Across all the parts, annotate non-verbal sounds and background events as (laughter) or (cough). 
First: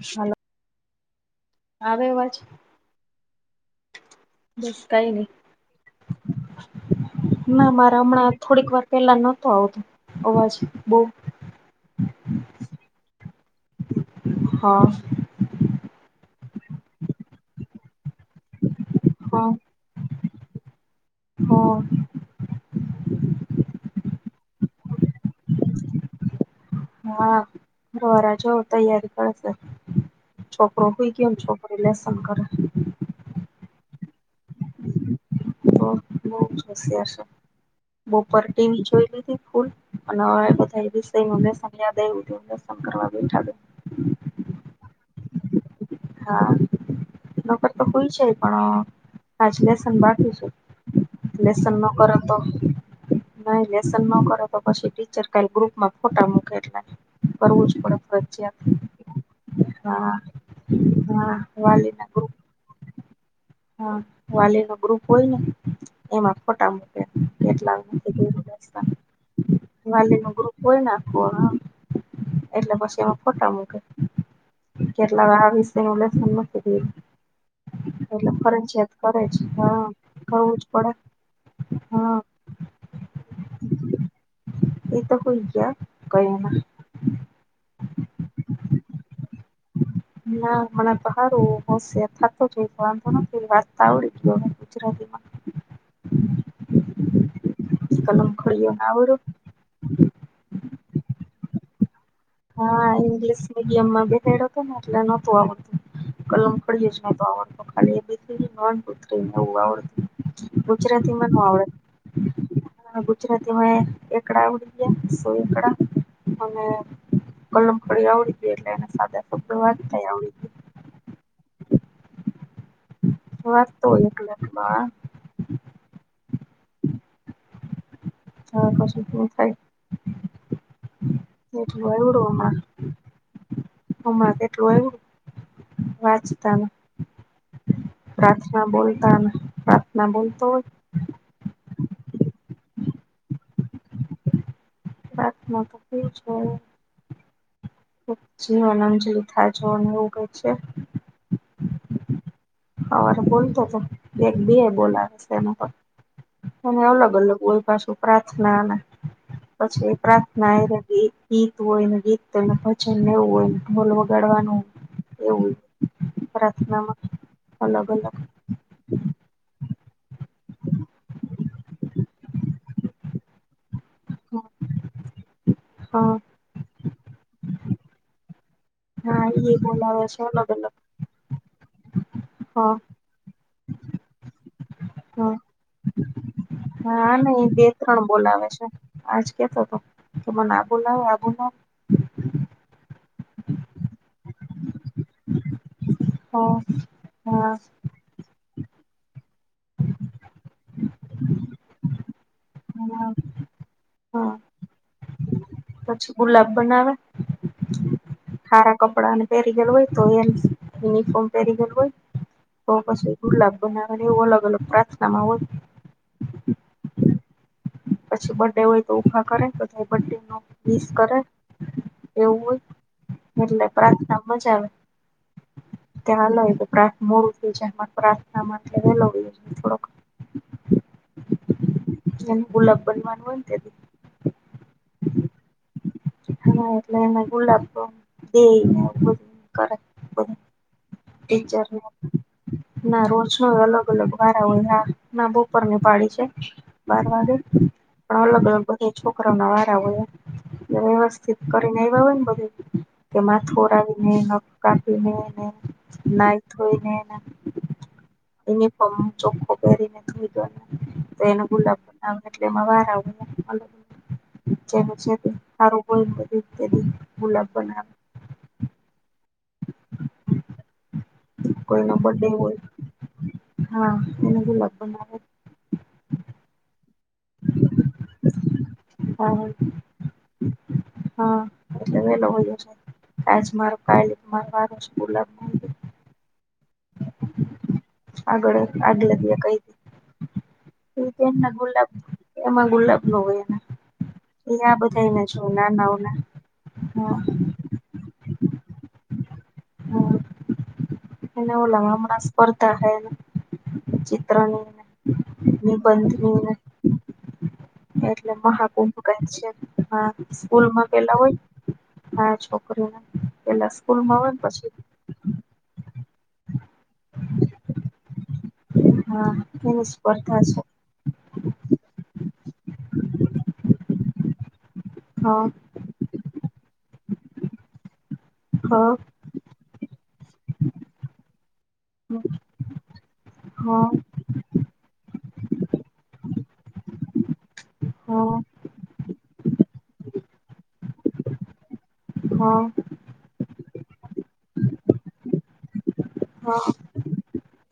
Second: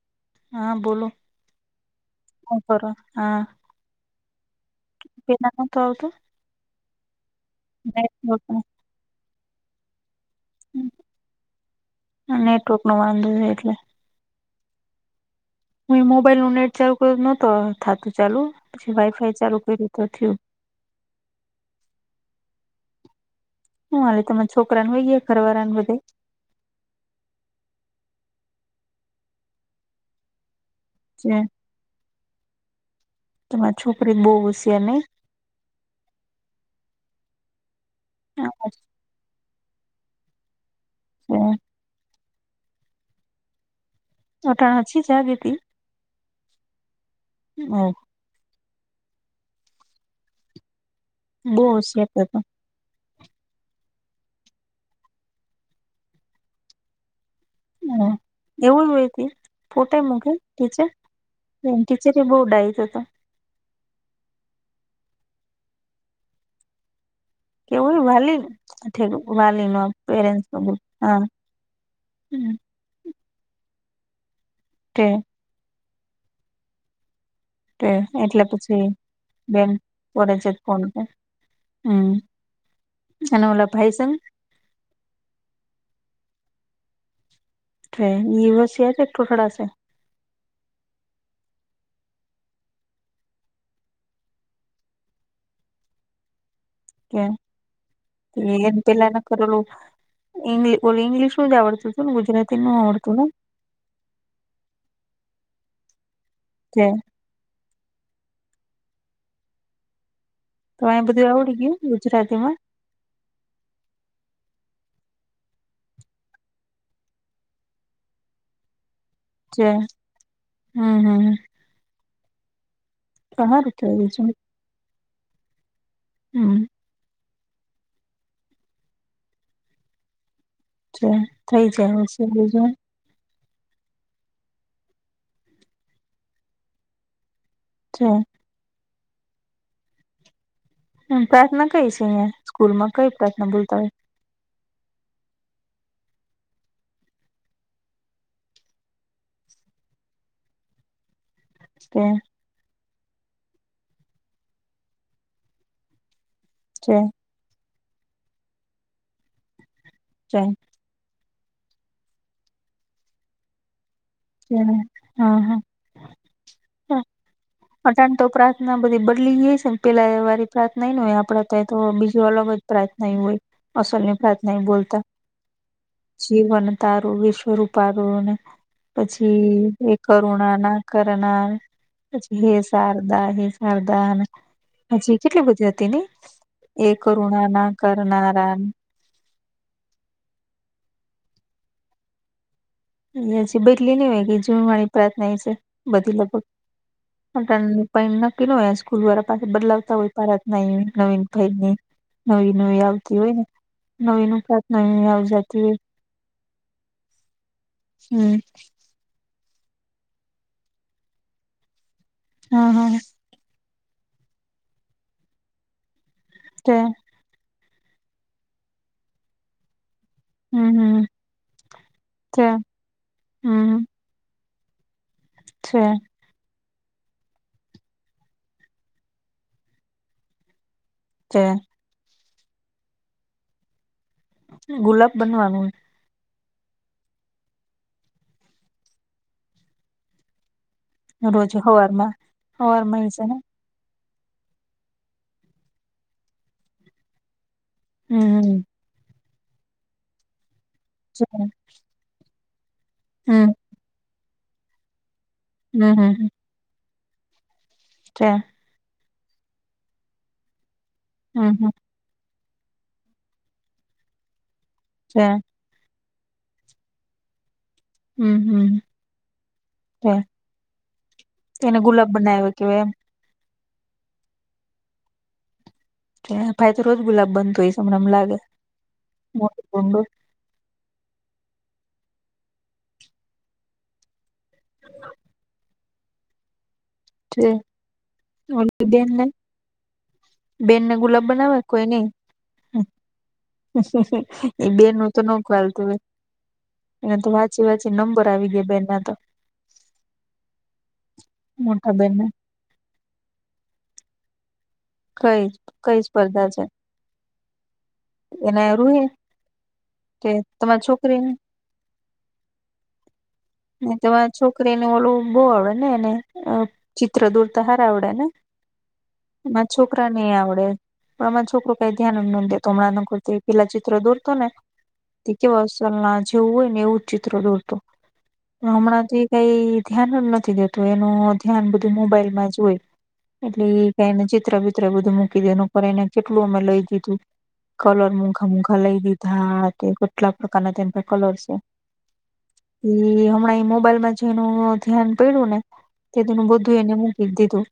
Hello હા, બોલો, હું કરો? હા. બસ કઈ નઈ (unintelligible) ના, મારા હમણાં નેટવર્ક થોડીક વાર પહેલાં નહોતો આવતો અવાજ. બહુ આ નેટવર્કનો વાંધો એટલે. હા. હુંઇ મોબાઈલનું નેટ ચાલુ કર્યું નતો થાતો ચાલુ, પછી વાઈ-ફાઈ હા ચાલુ કર્યું તો થયું. હા. હું હાલે તમારા છોકરાનુ સુઈ ગયા ઘરવાળા ને બધાય? હા, ઘરવાળા જોવ તૈયારી કરશે. છોકરો સુઈ ગયો, ને છોકરી લેસન કરે. તમારી છોકરી બવ હોશિયાર નય? હા બહુ હોશિયાર છે, બોપોરે ટીવી જોઈ લીધી ફુલ. અને હવે બધા વિષય નું લેસન યાદ આવ્યું તો લેસન કરવા બેઠા બેન. (inaudible) હા નકર હો તો સુઈ જાય પણ આજ લેસન બાકી છે બહુ લેસન ન કરો હોશિયાર તો નઈ લેસન ન કરે તો પછી ટીચર કઇ ગ્રુપમાં ફોટા મૂકે એટ એવું હોય કે, ફોટો એ હા મૂકે. ટીચર હા વાલી ના ટીચર એ ગ્રુપ બોર્ડ આવી તો તો હા વાલી નો ગ્રુપ હોયને એમાં ફોટા મૂકે (unintelligible) લા કેવું વાલી વાલી નો હિમાલીય નગર પેરેન્ટ્સ નો ગ્રુપ પહ હા કોવા એટલે પછી એમાં ફોટા મૂકે, તે કેટલા વાળા વિષય નુ લેસન નથી થયું. કે એટલે પછી કરે જ બેન હા પેડે છે કરવું જ ફોન પડે પર, હમ્મ હા અને ઓલા ભાઈ છેને. એ તો હુઇ ગયા, કઈને. ટ્રેન યુવસ છે, એક ટુકડા છે (inaudible) ના ના (unintelligible) આવડી ગયું અમે ગુજરાતી (inaudible) છે, તે એમ પેલા ના કરેલું ઇંગ્ ઓલું ઇંગ્લિશ નુજ આવડતું હતું ને, ગુજરાતી ન આવડતુંને ડયમમાં બેસાડિયો હતો ને એટલે નતતો આવડતું, કલમ તે પડીજ નતો આવડતું (unintelligible) તો આ બધું આવડી ગયું ગુજરાતી માં ગુજરાતીમાં એકડા આવડી ગયા સો એકડા અને કલમ ખડ્યો આવડી ગયો એટલે એના સાદા શબ્દ જે વાચતા આવડી હમ ગયું. હમ વાત સારું તો કેવાય એક બીજું લખમાં હમ (inaudible) થઈ થઈ જાય હશે બીજું હમાં કેટલું આવું વાંચતાનું હું. પ્રાર્થના બોલતા પ્રાર્થના બોલતો હોય હમ પ્રાર્થના કઈ છે અહિયાં સ્કૂલ માં કઈ પ્રાર્થના બોલતા હોય પ્રાર્થના તો ઈજ હોય. ખ જીવનમ જ (inaudible) લ થા જોને એવું ક છે ઓ હવારે બોલતો તો એક બીએ છે એમાં અને છે અલગ અલગ કોઈ પાછું પ્રાર્થનાના પછી છે પ્રાર્થના એ ગીત હોય ને ગીતને ભજન એવું હોય ને ઢોલ છે વગાડવાનું એવું પ્રાર્થનામા (inaudible) ના બધી બદલી ગઈ છે ને પેલા એ વારી પ્રાર્થનાને હોય આપડ તો તો બીજું અલગ જ પ્રાર્થના હોય અસલ ની પ્રાર્થના એ બોલતા હા. જીવન તારું વિશ્વરૂૂપારું હા પછી એ બોલાવે છે અલગ કરુણા અલગ ના કરના પછી હે હા સરારદા હે સરારદા હજી હા કેટલી બધી હતી ને એ હા ને એ કરુણા બે ના ત્રણ બોલાવે કરનારા છે આજ કેતો હતો કે મન આબોલાવ આબુલાવ (unintelligible) બદલી ન હોય કે (unintelligible) પ્રાર્થના એ છે બધી લગભગ હા હું હા તન પણ નક્કી ન સ્કૂલ વાળા પાસે બદલાવતા હોય પારત ન નવીન ભાઈની એ. નવી નવી હા આવતી હોય ને હા નવીન એ પ્રાર્થના આવજત. પછી ગુલાબ બનાવે. હમ. કપડા ને પહેરી ગયેલું હોય તો એ યુનિફોર્મ પહેરી ગયેલું હોય હા તો હા પછી દુર્લા બનાવ એવું અલગ અલગ પ્રાર્થનામાં હોય. તે. પછી બ્રડે હોય તો ઊભા કરે પછી બ્રડે નું હમ વિશ હમ કરે એવું છે હોય એટલે હમ પ્રાર્થનામાં મજા આવે. છે. કે હાલો એતો પ્રાર્થ મોડું થઈ જાય પ્રાર્થના માટે વેલો વયો જાય થોડક (inaudible) એને ગુલાબ બનવાનું હોય ત્યાં. ગુલાબ બનવાનું. હા એટલે એ ગુલાબ દેઈ ને એવું બધું કરે. (unintelligible) રોજ હવારમાં હવારમાં છે ને રોજે અલગ અલગ હો હોય ના બપાર ની પાડી છે બાર વાગે પણ અલગ હમ બધે છોક કરા ના વારા હોય જે છે. વ્યવસ્થિત કરીને આયવા હોય ને બધુ હમ માથું ઓરાવી ને નખ કાપીને હમ હમ નઈ ધોઈને તે. યુનફોર્મ ચોખ્ખો પેરીને થોડીક વાર તો એને હમ હમ ગુલાબ આમ એટલે હવારે (inaudible) છે કોઈ તદી ને તેદી ગુલાબ બના હમ હમ તેને કોઈનો ગુલાબ બર્થડે બનાવે હોય કેવાય એમ. હા એને ગુલાબ બનાવે. ભાઈ તો રોજ ગુલાબ બનતો હશે મને એમ લાગે હા (unintelligible) હા એટલે વેલો વયો જાય આજ મારો (unintelligible) માર વારો છે ગુલાબ. નો છે આગળ ઓલી આગલે બેનને દિયે કઈ. બેનને ગુલાબ (inaudible) ના બનાવે કોઈ ગુલાબ નઈ એમાં ગુલાબ ન હોય એના એ એયા બેનનું તો બધાને ન જો ચાલતું હોય નાનાઓના એને હા. તો વાંચી વાચી નંબર આવી ગયા બેન ના તો. હમ એને ઓલા મોટા બેન ના હમણા સ્પર્ધા હે. ચિત્રા નુ ને. કઈ કઈ સ્પર્ધા છે. એટલે એને મહાકુંભ રૂહે કય છે પણ કે તમારી સ્કૂલમાં પેલા છોકરીને હોય હા છોકરીને પેલા સ્કૂલ માં હોય પછી ક્રીન એલુ બહુ આવડે ને એને ચિત્ર દોરતા હારા આવડે ને. હા માર એની છોકરા નેઈ સ્પર્ધા છે આવડે. પણ મા છોકરો કઈ ધ્યાન જ ન દેતો હમણાં નકો ઈ તો પેલા ચિત્ર દોરતો ને. તે હા કેવુ અસલના જેવું હોય ને એવું જ ચિત્ર દોરતો હા હમણાંથી કઈ ધ્યાન જ નથી દેતું એનું ધ્યાન બધું હા મોબાઈલમાં જ હોય. હા એટલી ટાઈમે જ. મિત્ર મિત્ર બધું મૂકી દે એને ઉપર એને કેટલું અમ એટલે એમ કલર મૂધા મૂધા લઈ દીધા તે કેટલા પ્રકારના તેમને કલર છે. હા. એ હમણાં એ મોબાઈલમાં જેનું ધ્યાન પડ્યું ને તે તેનું બધું એને મૂકી દીધું.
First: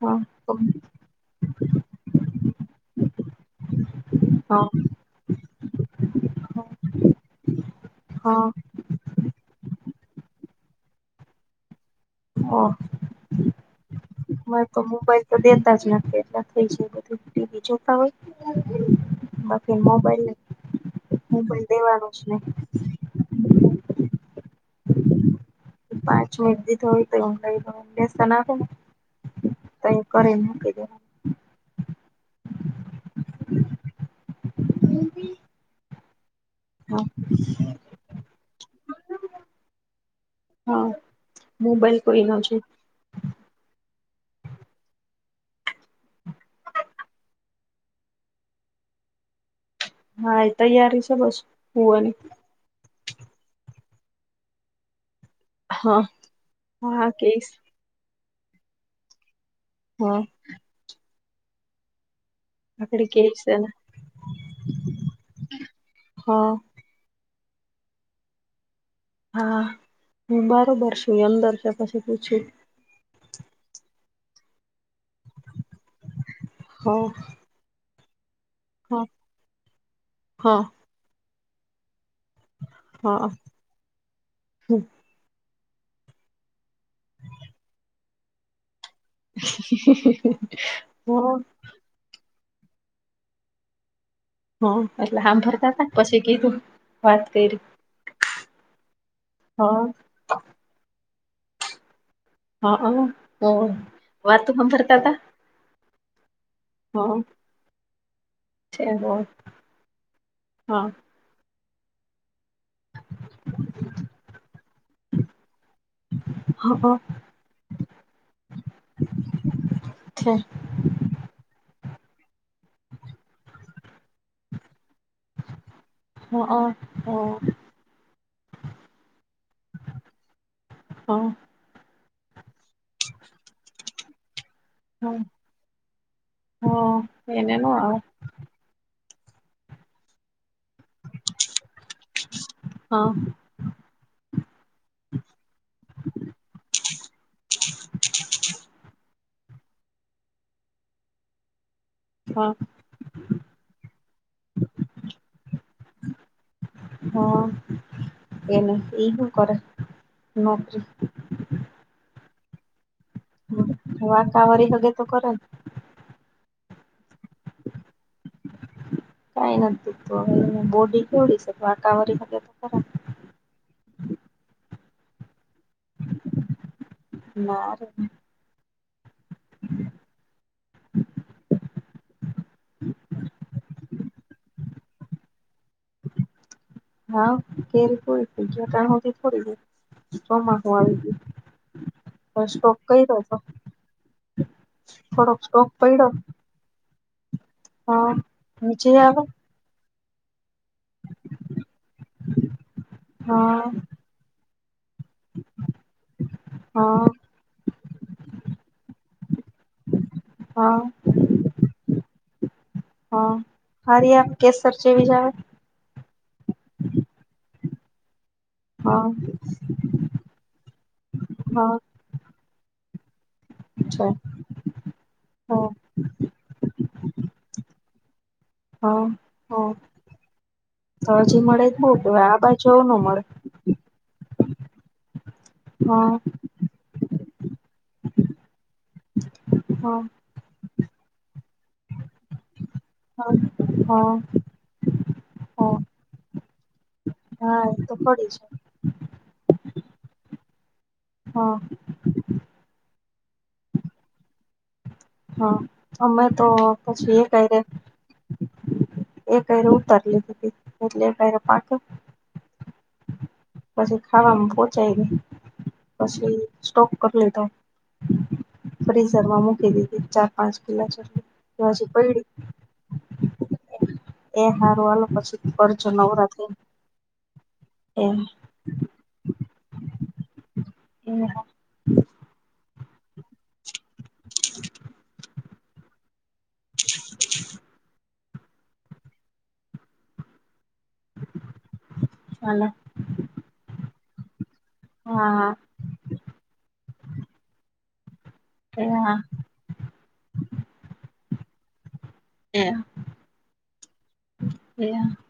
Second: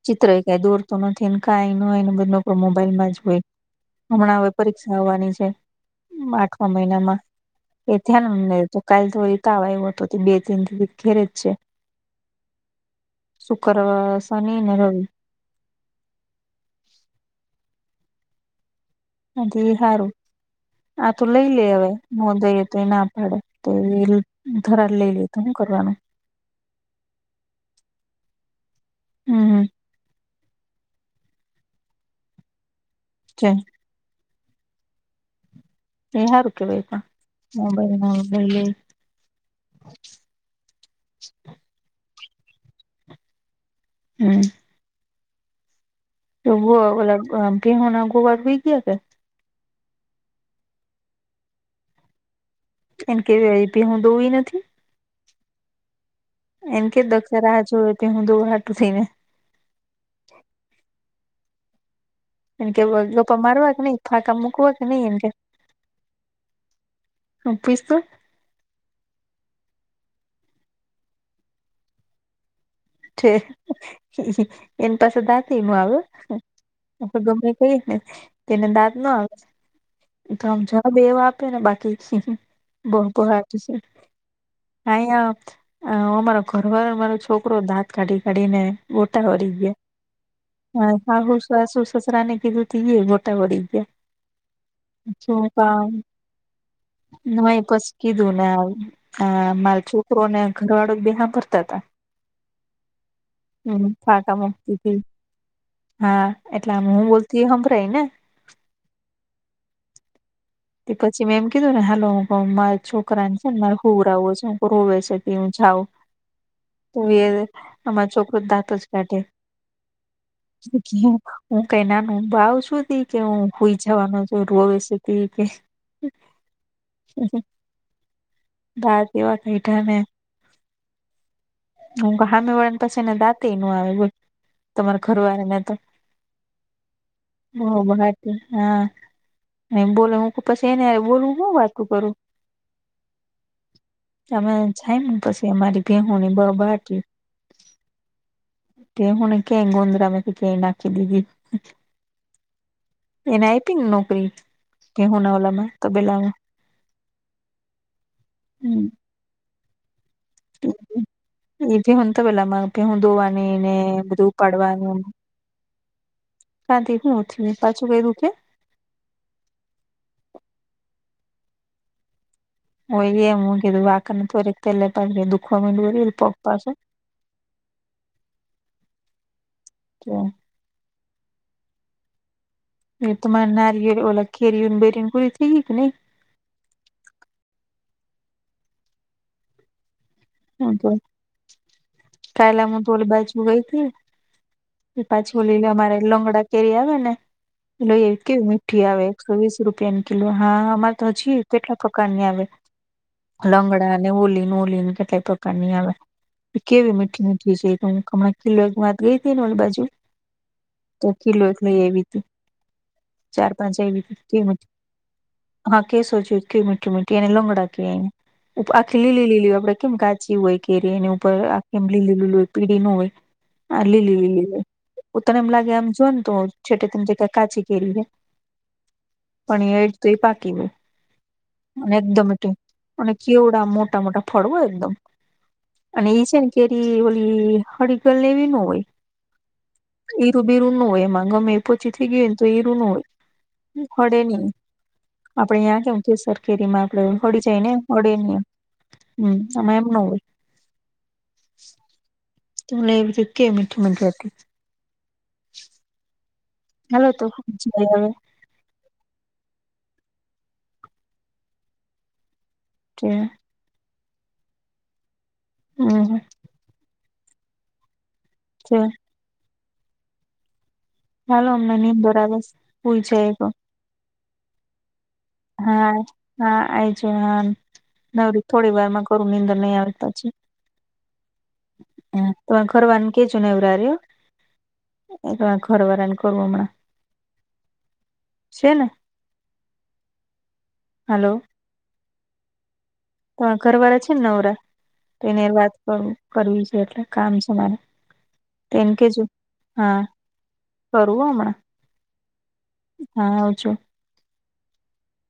હા. હા દોડતો નથી ને કાય નય (unintelligible) બધ મોબાઈલમાં જ હોય હમણાં હવે પરીક્ષા આવવાની છે આઠમા મહિનામાં એ હા થયા તો કાલે તો તાવ આવ્યો હતો બે તન થી ઘેરેજ છે. હા શુક્ર શનિ અમારે ને તો રવિ. મોબાઈલ તો દેતા જ નાખે એટલા થઈ જાય તો જોતા જ હોય. (unintelligible) હથી બાકી હારું મોબાઈલ આ તો લઈ લે મોબાઈલ હવે દેવાનો જ હું નહી દય તો એ ના પાડે તો એ ધરા લઈ લે તો હું કરવાનું. પાંચ મિનટ દીધો હોય તો એ લેશન આપો. હમ તય કરીને આપી દેવાનું હ (unintelligible) (unintelligible) હમ એ સારું કેવાય પણ મોબાઈલ ના દયે હા મોબાઈલ કોઈનો છે. હમ્મ (unintelligible) તોલમપ ગેહુના ગોવા હોઈ ગયા કે હા એ તૈયારી છે. બસ સુવાની કેમ કે હું (unintelligible) દઉ નથી હા.... એમ કે હા દક્ષા કેસ રાહ જોવે એટલે હું (unintelligible) દોડટું થઈ ને. હા.... એમ કે આપડે (unintelligible) કેસ ગપા છે ને મારવા કે નહી ફાકા મુકવા નઈ એમ કે હા (inaudible) હા હું બરોબાર છું. અંદર છે પછી પૂછું એની પાસે (unintelligible) ના થ આવ્યો હા ગમે. (unintelligible) થ ને તેને દાદ હા ના આવે તો આમ હા જવાબ એવો આપે ને બાકી. (unintelligible) બહ હા છે હા ઘરવારો મારો છોકરો દાંત કાઢી કાઢીને. ગોટા વળી (unintelligible) ગયા હ હાસ સસરાને કીધું તો એઈ ગોટા વળી ગ્યા. હા એટલે સાંભળતા તા કે પછી કીધું. વાત કરી હુઈ પસી કીધું ને આવ આ હા માર છોક. રોને ઘરવાળો બે સાંભળતા હતા. હઅ તો હમ ફાકા વાત તો મુકતી તી સાંભળતા હતા. હા એટલે આમ હું બોલતી સંભલાયને. છે (unintelligible) હા પછી મેં એમ કીધું ને હેલો હું (unintelligible) મોલમાં છું. છોકરાને મારે સુવરાવો છે. સુવે છે. હું જાઉ હા તોઈ એ અમારો છોકરો દાંત જ કાઢે. છે હું ક (unintelligible) ના ન ભાવ છુંધી કે હું હોઈ જવાનો રોવે છે. બી હા હા ભાત એવા (unintelligible) મીઠાને હ.... હ હામી વળા પછી ને દાતે નું આવે. તમાર ઘરવાળા ને તો. હા એને ન આવે બોલો હ પછી બોલવું શું વાતું કરું. (unintelligible) હા... તમે જાય પછી ભીહોની બબાટી. તે હ કે ગુંદરા મે ક કે નાખી દીધી (unintelligible) હા એને આપી ને નોકરી કે હોના વાલામાં તેલામાં. (unintelligible) હમ હમ. એવું કર (unintelligible) એ હને તો પેલામાં હું ઘેઉ ધોવાનીને બધું વાકાવારી હગે ઉપાડવાનું. તો કરે ને કાથી હુંઠીને પાછું કઈધું કે (unintelligible) કઈ નથી તું હવે બોડી કેવડી છે. તો વાટવારી તો ખરાબ હોય એ મુગું વાઘકને પોરીક તલે પ દુખમી બરી એ પપાસું. હારુ..... તો (inaudible) હ (inaudible) એ તમારે નારીઓ ઓ કેરીયન બરીન કો થ કે નઈ. હા કેલ જટણ હોતી થોડી દર (unintelligible) હ તો ગયું કાલે સ્ટોક હું તો ઓલી કર્યો બાચું ગઈ હતી. પાછો થોડોક લઈને સ્ટોક અમારે પડ્યો લોંગડા કેરી આવે ને લો હા એવી કેવી મીઠી આવે એકસો વીસ રૂપિયાની. કીલો હા અમારે તો હજી કેટલા પ્રકારની આવે હા લંગડા અને ઓલી નોલી ન કેટલાય પ્રકારની આવે. કેવી હા મીઠી મીઠી છે તો હું હમણાં કિલ્લો વાત ગઈ હતી ને ઓલ બાજુ. હા. તો કિલો એક લઈ આવી તું, હા ચાર પાંચ આવી હારી તું આમ કેમ કેસર જેવી જ આવે હા કેશો છે કે મીઠી મીઠી અને લંગડા કેઈ એને, આખી હા લીલી લીલી આપડે કેમ કાચી હોય કેરી એની ઉપર હા આમ લીલું લીલું પીડી ન હોય. આ છે લીલી ઉતર એમ હા લાગે આમ જો ને ત છેટે તેમ જગ્યા કાચી કેરી હા હા પણ એ તો એ પાકી હોય તો હજી મળે જ બઉ અને એકદમ કેવાય આ બાજુ આવું નો અને મળે કેવુ મોટા મોટા મોટા ફળ હોય એકદમ. અને હા એ છે ને કેરી ઓલી હળગર લેવી ન હોય. હમ. હીરું બીરું ન હોય એમાં ગમે એ પોચી થઈ ગય હોને તો હીરું ન હોય હા હા ખડે નહિ. આપડે હા આયા કેવ છે સરખેરીમાં આપડે હોળી હા જાય ને એ તો હોળે ખરી નઈ. છે હમ આમાં એમ ન હોય. હા. તમને જે કે મીઠી મીઠી વાત કહી. હા અમે તો હાલો પછી એ તો કઈ રે. જાય હવે એ કયરે ઉતર લીધી હતી એટલે કર્યું પાછું (inaudible) પછી ખાવામાં પોહચાઈ ગઈ, હમ પછી સ્ટોક કર લીધો. (inaudible) ફ્રીઝરમાં મૂકી દીધી ચાર પાંચ કિલા ચાલો તો અમને હજી નિંદર પયડી આવે છે હુઈ જઈએ તો. એ હારો આલો પછી કરજો હા નવરા થઈને હા આ છે હા એ નવરી થોડી વારમાં કરું નીંદર નહી આવે પછી. (unintelligible) હ તો આ ઘરવારાને કેજો નેવરા રે એ ઘરવારા ને કરુ હમણાં. (inaudible) છે ને, હલો. હાલો. તમારા ઘર વાળા છે ને નવરા તો એને હા વાત કરવું કરવી છે એટલે કામ છે મારે તો એમ કેજો. હા, કરું હો હમણાં. હા આવજો (inaudible)